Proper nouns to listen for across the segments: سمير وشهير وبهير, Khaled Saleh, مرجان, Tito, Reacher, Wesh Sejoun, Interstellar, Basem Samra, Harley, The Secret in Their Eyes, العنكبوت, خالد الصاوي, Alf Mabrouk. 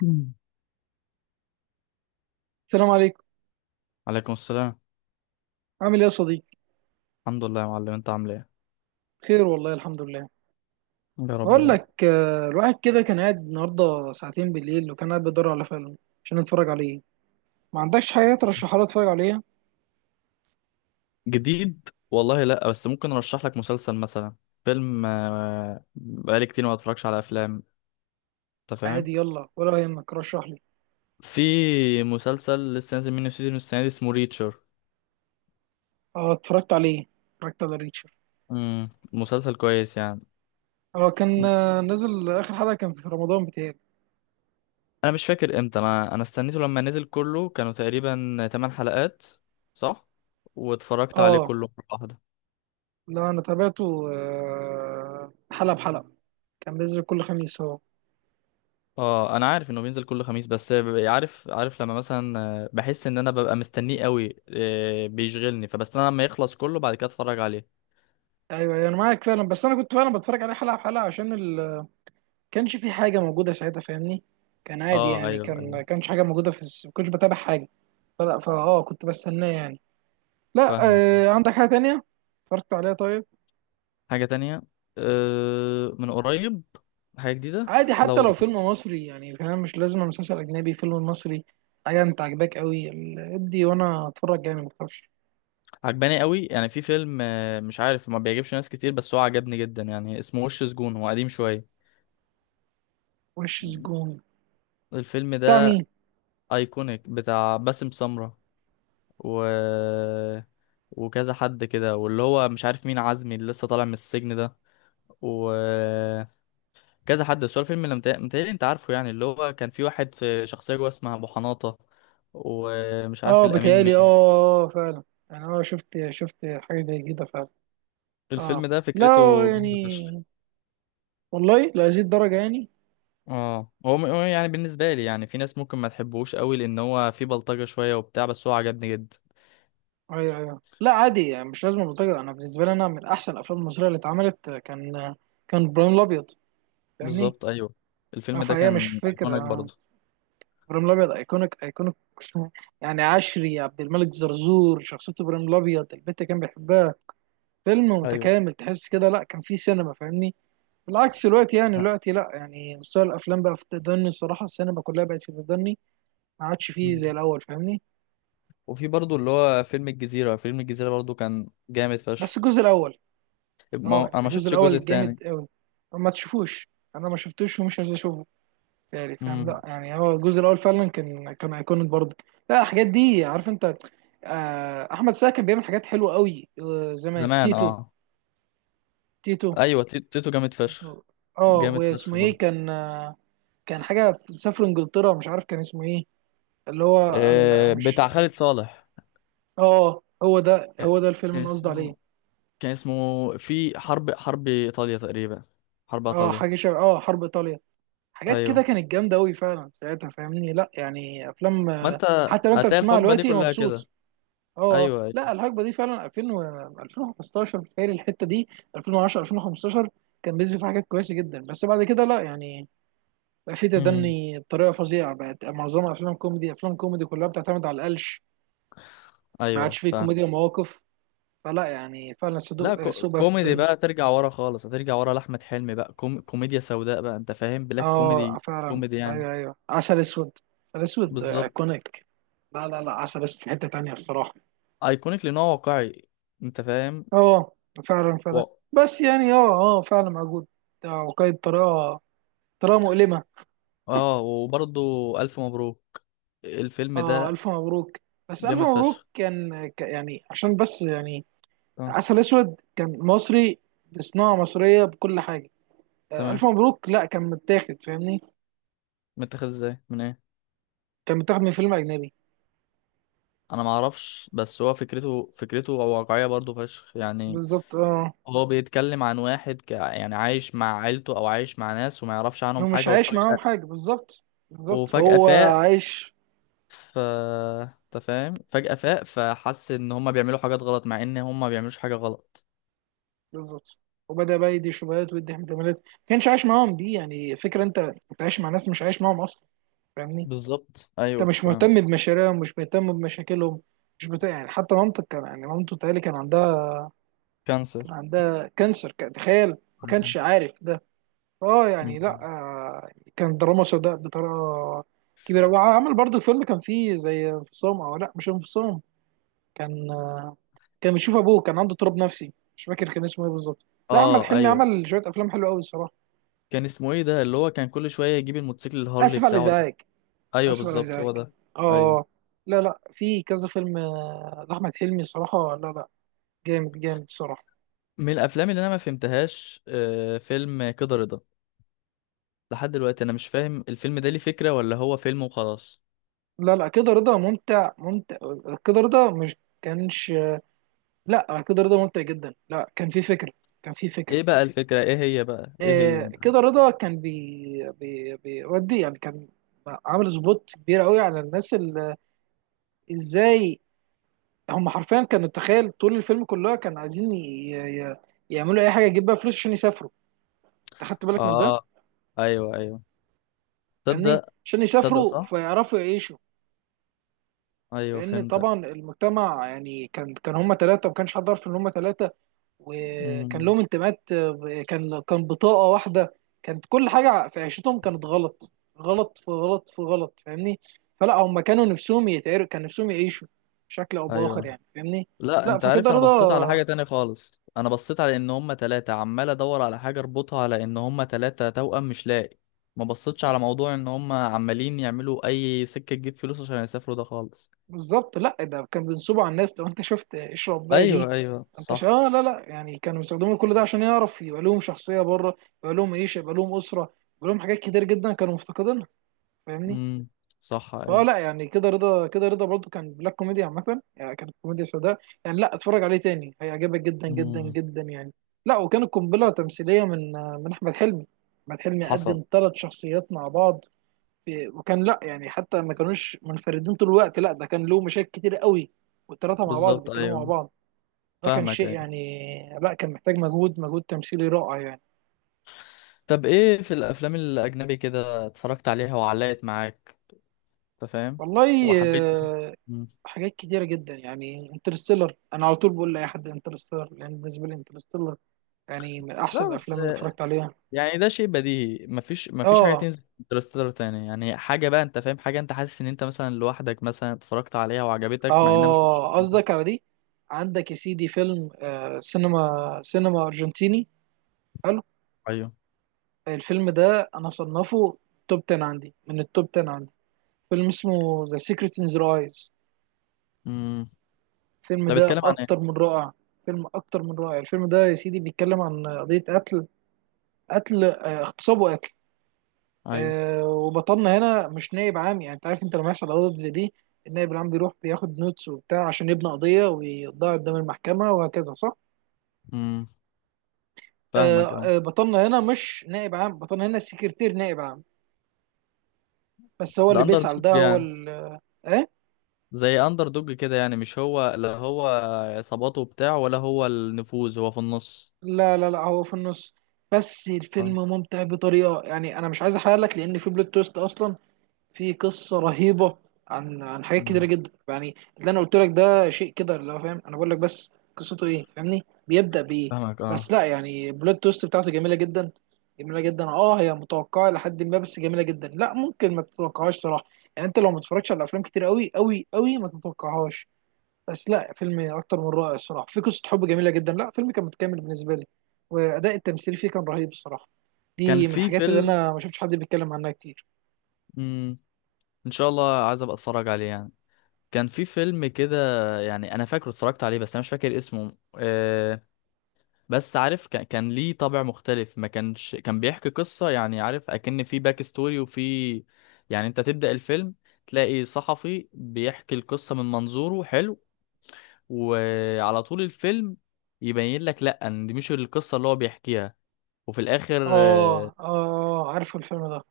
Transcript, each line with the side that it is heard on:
left: مم.
right: السلام عليكم.
left: عليكم السلام.
right: عامل ايه يا صديقي؟
left: الحمد لله يا معلم، انت عامل ايه؟
right: خير والله، الحمد لله.
left: يا رب
right: بقول
left: دايما.
right: لك الواحد كده كان قاعد النهارده ساعتين بالليل، وكان قاعد بيدور على فيلم عشان نتفرج عليه. ما عندكش حاجه ترشحها لي اتفرج عليها؟
left: جديد والله، لا بس ممكن ارشح لك مسلسل مثلا. فيلم بقالي كتير ما اتفرجش على افلام. انت فاهم.
right: عادي، يلا، ولا يهمك، رشح لي.
left: في مسلسل لسه نازل منه سيزون السنه دي اسمه ريتشر.
right: اه، اتفرجت عليه، اتفرجت على ريتشر.
left: مسلسل كويس يعني.
right: اه كان، نزل اخر حلقه كان في رمضان بتاعي.
left: انا مش فاكر امتى انا استنيته لما نزل كله، كانوا تقريبا 8 حلقات. صح. واتفرجت عليه
right: اه
left: كله مرة واحدة.
right: لا، انا تابعته حلقه بحلقه، كان بينزل كل خميس هو.
left: اه انا عارف انه بينزل كل خميس، بس عارف لما مثلا بحس ان انا ببقى مستنيه قوي، بيشغلني فبستنى لما يخلص كله بعد كده اتفرج عليه.
right: ايوه أيوة، انا معاك فعلا، بس انا كنت فعلا بتفرج عليه حلقه بحلقه عشان كانش في حاجه موجوده ساعتها، فاهمني؟ كان عادي
left: اه
right: يعني،
left: ايوه ايوه
right: كان كانش حاجه موجوده في ما كنتش بتابع حاجه، فلا كنت بستناه يعني. لا.
left: فاهمك.
right: آه، عندك حاجه تانية اتفرجت عليها طيب؟
left: حاجه تانية. من قريب. حاجه جديده.
right: عادي
left: لا
right: حتى لو فيلم
left: والله.
right: مصري، يعني فاهم، مش لازم مسلسل اجنبي، فيلم مصري، حاجه انت عاجباك قوي، ادي وانا اتفرج يعني، ما تخافش.
left: عجباني قوي، يعني في فيلم مش عارف ما بيعجبش ناس كتير بس هو عجبني جدا يعني، اسمه وش سجون، هو قديم شويه.
right: وش سجون؟
left: الفيلم
right: بتاع
left: ده
right: مين؟
left: ايكونيك بتاع باسم سمرة و وكذا حد كده، واللي هو مش عارف مين عزمي اللي لسه طالع من السجن ده وكذا حد، بس هو الفيلم اللي متهيألي انت عارفه يعني، اللي هو كان في واحد في شخصية جوه اسمها أبو حناطة، ومش عارف
right: اه
left: الأمين
right: بتهيألي، اه،
left: مين.
right: فعلا. يعني اه، شفت حاجه زي كده فعلا. اه
left: الفيلم ده
right: لا
left: فكرته جامدة فشخ.
right: يعني، والله لهذه الدرجه يعني؟
left: اه هو يعني بالنسبة لي، يعني في ناس ممكن ما تحبوش قوي لأن هو فيه بلطجة شوية وبتاع، بس هو عجبني جدا.
right: ايوه ايوه، لا عادي يعني، مش لازم بلطجة. انا بالنسبه لي، انا من احسن الافلام المصريه اللي اتعملت كان كان ابراهيم الابيض، فاهمني؟
left: بالظبط أيوه. الفيلم ده
right: فهي مش
left: كان
right: فكره،
left: أيكونيك برضه.
right: ابراهيم الابيض ايكونيك ايكونيك. يعني عشري، عبد الملك، زرزور، شخصيه ابراهيم الابيض، البت كان بيحبها. فيلم
left: ايوه
right: متكامل، تحس كده لا كان فيه سينما، فاهمني؟ بالعكس دلوقتي، يعني
left: لا.
right: دلوقتي لا، يعني مستوى الافلام بقى في التدني الصراحه، السينما كلها بقت في التدني. ما عادش فيه
left: مم.
right: زي الاول، فاهمني؟
left: وفي برضه اللي هو فيلم الجزيرة برضه، كان جامد
right: بس
left: فشخ.
right: الجزء الاول.
left: ما هو-
right: اه
left: أنا
right: يعني
left: ما
right: الجزء
left: شفتش الجزء
right: الاول جامد
left: التاني.
right: قوي، ما تشوفوش، انا ما شفتوش ومش عايز اشوفه. يعني فاهم،
left: مم.
right: لا يعني هو الجزء الاول فعلا كان، كان ايكونيك برضه. لا الحاجات دي عارف انت، احمد سعد كان بيعمل حاجات حلوه قوي، زمان
left: زمان اه.
right: تيتو، تيتو،
left: ايوه تيتو جامد فشخ.
right: تيتو. اه،
left: جامد
right: واسمه
left: فشخ
right: ايه
left: برضه.
right: كان، كان حاجه سافر انجلترا، مش عارف كان اسمه ايه، اللي هو
left: آه،
right: مش.
left: بتاع خالد صالح.
right: اه هو ده، هو ده الفيلم
left: كان
right: اللي قصدي عليه.
left: اسمه كان اسمه في حرب ايطاليا تقريبا. حرب
right: اه
left: ايطاليا.
right: حاجه شبه، اه حرب ايطاليا. حاجات كده
left: ايوه.
right: كانت جامده قوي فعلا ساعتها، فاهمني؟ لا يعني
left: ما
right: افلام،
left: انت
right: حتى لو انت
left: هتلاقي
right: بتسمعها
left: الحقبه دي
right: دلوقتي
left: كلها
right: مبسوط.
left: كده.
right: اه،
left: ايوه ايوه.
right: لا الحقبه دي فعلا 2000 و 2015، بتهيألي الحته دي 2010، 2015. كان بينزل فيها حاجات كويسه جدا، بس بعد كده لا يعني، بقى في
left: امم
right: تدني بطريقه فظيعه، بقت معظمها افلام كوميدي، افلام كوميدي كلها بتعتمد على القلش، ما عادش
left: ايوه
right: فيه
left: فاهم.
right: كوميديا مواقف. فلا يعني فعلا
left: لا
right: صدق سوء بقى في
left: كوميدي
right: الدنيا.
left: بقى، ترجع ورا خالص، هترجع ورا لاحمد حلمي بقى، كوميديا سوداء بقى، انت فاهم، بلاك
right: اه
left: كوميدي.
right: فعلا،
left: كوميدي يعني.
right: ايوه ايوه، عسل اسود، عسل اسود
left: بالظبط.
right: ايكونيك. لا لا لا، عسل اسود في حته تانيه الصراحه.
left: ايكونيك لان هو واقعي. انت فاهم.
right: اه فعلا
left: و...
right: فعلا. بس يعني فعلا موجود، ده وقايد طريقه، طريقه مؤلمه.
left: اه وبرضه. الف مبروك. الفيلم
right: اه
left: ده
right: الف مبروك. بس الف
left: جامد
right: مبروك
left: فشخ.
right: كان يعني عشان، بس يعني
left: اه.
right: عسل اسود كان مصري بصناعه مصريه بكل حاجه، آه. الف
left: تمام.
right: مبروك لا كان متاخد، فاهمني؟
left: متاخد ازاي؟ من ايه؟
right: كان متاخد من فيلم اجنبي.
left: انا ما اعرفش، بس هو فكرته واقعيه برضو فشخ يعني.
right: بالظبط، اه.
left: هو بيتكلم عن واحد يعني عايش مع عيلته او عايش مع ناس وما يعرفش
right: هو
left: عنهم
right: مش
left: حاجه،
right: عايش معاهم
left: وفجاه.
right: حاجه بالظبط، بالظبط،
left: وفجاه
right: هو
left: فاق.
right: عايش.
left: ف انت فاهم، فجاه فاق فحس ان هما بيعملوا حاجات غلط مع ان هما ما بيعملوش حاجه غلط.
right: بالظبط، وبدا بقى يدي شبهات ويدي احتمالات، ما كانش عايش معاهم، دي يعني فكره، انت عايش مع ناس مش عايش معاهم اصلا، فاهمني؟
left: بالظبط
right: انت
left: ايوه
right: مش
left: فاهم.
right: مهتم بمشاريعهم، مش مهتم بمشاكلهم، مش بتاع يعني، حتى مامتك كان يعني مامته تقالي كان عندها، كان
left: كانسر.
right: عندها كانسر، كان، تخيل، ما كانش عارف ده. اه يعني لا،
left: مم.
right: يعني كان دراما سوداء بطريقه كبيره. وعمل برضه فيلم كان فيه زي انفصام، او لا مش انفصام، كان، كان بيشوف ابوه، كان عنده اضطراب نفسي، مش فاكر كان اسمه ايه بالظبط. لا احمد
left: اه
right: حلمي
left: ايوه.
right: عمل شويه افلام حلوه قوي الصراحه.
left: كان اسمه ايه ده اللي هو كان كل شويه يجيب الموتوسيكل الهارلي
right: اسف على
left: بتاعه ده؟
right: الازعاج،
left: ايوه
right: اسف على
left: بالظبط هو
right: الازعاج.
left: ده. ايوه.
right: اه. لا لا، في كذا فيلم لاحمد حلمي صراحه، لا لا، جامد جامد الصراحه.
left: من الافلام اللي انا ما فهمتهاش فيلم كده رضا. لحد دلوقتي انا مش فاهم الفيلم ده ليه فكرة ولا هو فيلم وخلاص.
right: لا لا، كده رضا ممتع ممتع. كده رضا مش كانش، لا كده رضا ممتع جدا، لا كان في فكره، كان في فكره.
left: ايه بقى الفكرة؟ ايه هي بقى؟ ايه
right: آه،
left: هي؟
right: كده رضا كان بي بي بيودي يعني، كان عامل سبوت كبير قوي على الناس اللي، ازاي، هم حرفيا كانوا، تخيل طول الفيلم كلها كانوا عايزين يعملوا اي حاجه يجيب بيها فلوس عشان يسافروا. انت خدت بالك من ده؟
left: اه ايوه ايوه.
right: يعني
left: تصدق.
right: عشان
left: تصدق،
right: يسافروا،
left: صح
right: فيعرفوا يعيشوا.
left: ايوه
right: لان
left: فهمتك.
right: طبعا المجتمع يعني كان هم ثلاثه وما كانش حد عارف ان هم ثلاثه، وكان
left: امم
right: لهم انتماءات، كان بطاقه واحده، كانت كل حاجه في عيشتهم كانت غلط، غلط في غلط في غلط، فاهمني؟ فلا هم كانوا نفسهم يتعرف، كان نفسهم يعيشوا بشكل او باخر،
left: ايوه.
right: يعني فاهمني.
left: لا
right: لا
left: انت
right: فكده
left: عارف، انا بصيت على حاجة
right: رضا،
left: تانية خالص، انا بصيت على ان هما تلاتة، عمال ادور على حاجة اربطها على ان هما تلاتة توأم مش لاقي. ما بصيتش على موضوع ان هما عمالين يعملوا اي سكة تجيب فلوس عشان يسافروا ده خالص.
right: بالظبط. لا ده كان بينصبوا على الناس، لو انت شفت اشرب بقى دي،
left: ايوه ايوه
right: انت شا...
left: صح.
right: آه لا لا، يعني كانوا بيستخدموا كل ده عشان يعرف يبقى لهم شخصيه بره، يبقى لهم عيشه، يبقى لهم اسره، يبقى لهم حاجات كتير جدا كانوا مفتقدينها، فاهمني؟
left: امم صح
right: فهو
left: ايوه.
right: لا يعني، كده رضا، كده رضا برضو كان بلاك كوميديا عامة، يعني كانت كوميديا سوداء، يعني لا اتفرج عليه تاني هيعجبك جدا جدا
left: امم
right: جدا يعني. لا وكانت قنبلة تمثيلية من، أحمد حلمي. أحمد حلمي
left: حصل.
right: قدم ثلاث شخصيات مع بعض، وكان لا يعني حتى ما كانوش منفردين طول الوقت، لا ده كان له مشاكل كتير قوي، والثلاثة مع بعض
left: بالظبط
right: بيتكلموا مع
left: ايوه
right: بعض، ده كان
left: فاهمك
right: شيء
left: ايوه.
right: يعني، لا كان محتاج مجهود، مجهود تمثيلي رائع يعني.
left: طب ايه في الافلام الاجنبي كده اتفرجت عليها وعلقت معاك؟ انت فاهم.
right: والله،
left: وحبيتها. مم.
right: حاجات كتيرة جدا، يعني انترستيلر، انا على طول بقول لاي حد انترستيلر، لان بالنسبة لي انترستيلر يعني من احسن
left: لا بس،
right: الافلام اللي اتفرجت عليها.
left: يعني ده شيء بديهي، مفيش حاجه
right: اه
left: تنزل انترستيلر تاني يعني، حاجه بقى انت فاهم، حاجه انت حاسس ان انت مثلا لوحدك مثلا اتفرجت عليها وعجبتك مع انها مش مشهورة
right: اه،
left: مثلا.
right: قصدك على دي. عندك يا سيدي فيلم، آه، سينما، ارجنتيني، حلو.
left: ايوه.
right: الفيلم ده انا صنفه توب 10 عندي، من التوب 10 عندي، فيلم اسمه ذا سيكريت ان ذا ايز.
left: امم
right: الفيلم
left: ده
right: ده
left: بيتكلم عن
right: اكتر
left: ايه؟
right: من رائع، فيلم اكتر من رائع. الفيلم ده يا سيدي بيتكلم عن قضية قتل، قتل، اغتصاب وقتل.
left: ايوه.
right: آه، وبطلنا هنا مش نائب عام، يعني انت عارف، انت لما يحصل قضايا زي دي، النائب العام بيروح بياخد نوتس وبتاع عشان يبني قضيه ويضاع قدام المحكمه، وهكذا، صح؟
left: امم فاهمك اه.
right: بطلنا هنا مش نائب عام، بطلنا هنا السكرتير نائب عام، بس هو
left: ده
right: اللي
left: اندر
right: بيسأل،
left: دوج
right: ده هو
left: يعني؟
right: ال، ايه؟
left: زي اندر دوج كده يعني، مش هو، لا هو عصاباته بتاع ولا هو النفوذ، هو في النص؟
right: لا لا لا، هو في النص. بس الفيلم
left: آه.
right: ممتع بطريقه، يعني انا مش عايز احرق لك، لان في بلوت تويست اصلا، في قصه رهيبه عن، حاجات كتيره
left: مم.
right: جدا يعني. اللي انا قلت لك ده شيء كده، اللي هو فاهم انا بقول لك بس قصته ايه، فاهمني؟ بيبدا بايه؟
left: فاهمك
right: بس
left: اه.
right: لا يعني البلوت تويست بتاعته جميله جدا، جميله جدا. اه هي متوقعه لحد ما، بس جميله جدا، لا ممكن ما تتوقعهاش صراحه، يعني انت لو ما تتفرجش على افلام كتير قوي قوي قوي ما تتوقعهاش. بس لا، فيلم اكتر من رائع الصراحه، في قصه حب جميله جدا، لا فيلم كان متكامل بالنسبه لي، واداء التمثيل فيه كان رهيب الصراحه.
left: كان
right: دي من
left: في
right: الحاجات اللي
left: فيلم.
right: انا ما شفتش حد بيتكلم عنها كتير.
left: مم. ان شاء الله عايز ابقى اتفرج عليه يعني. كان في فيلم كده. يعني انا فاكره اتفرجت عليه، بس انا مش فاكر اسمه. بس عارف كان, ليه طابع مختلف، ما كانش كان بيحكي قصة يعني، عارف اكن في باك ستوري وفي. يعني انت تبدأ الفيلم، تلاقي صحفي بيحكي القصة من منظوره حلو. وعلى طول الفيلم يبين لك لا، ان دي مش القصه اللي هو بيحكيها. وفي الاخر
right: اه اه، عارفه الفيلم ده.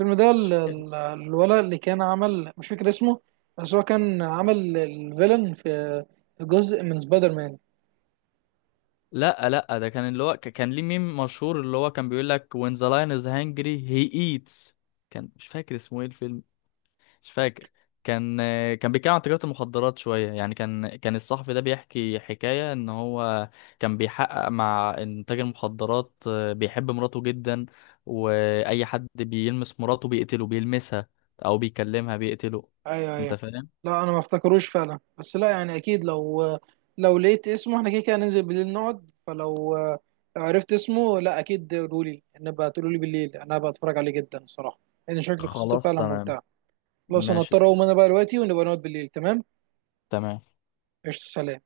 right: الفيلم ده الولد اللي كان عمل، مش فاكر اسمه، بس هو كان عمل الفيلن في، في جزء من سبايدر مان.
left: لا لا، ده كان اللي هو كان ليه ميم مشهور اللي هو كان بيقول لك when the lion is hungry he eats. كان مش فاكر اسمه ايه الفيلم. مش فاكر. كان كان بيتكلم عن تجارة المخدرات شوية يعني، كان الصحفي ده بيحكي حكاية ان هو كان بيحقق مع إن تاجر مخدرات بيحب مراته جدا، واي حد بيلمس مراته بيقتله، بيلمسها او بيكلمها بيقتله.
right: ايوه
left: انت
right: ايوه.
left: فاهم.
right: لا انا ما افتكروش فعلا، بس لا يعني اكيد لو، لو لقيت اسمه احنا كده كده هننزل بالليل نقعد، فلو لو عرفت اسمه، لا اكيد قولولي، نبقى تقولولي بالليل انا بتفرج عليه جدا الصراحه، لان شكل قصته
left: خلاص
right: فعلا
left: تمام.
right: ممتعه. خلاص انا
left: ماشي
right: هضطر
left: تمام.
right: اقوم انا بقى دلوقتي، ونبقى نقعد بالليل، تمام.
left: تمام.
right: قشطة، سلام.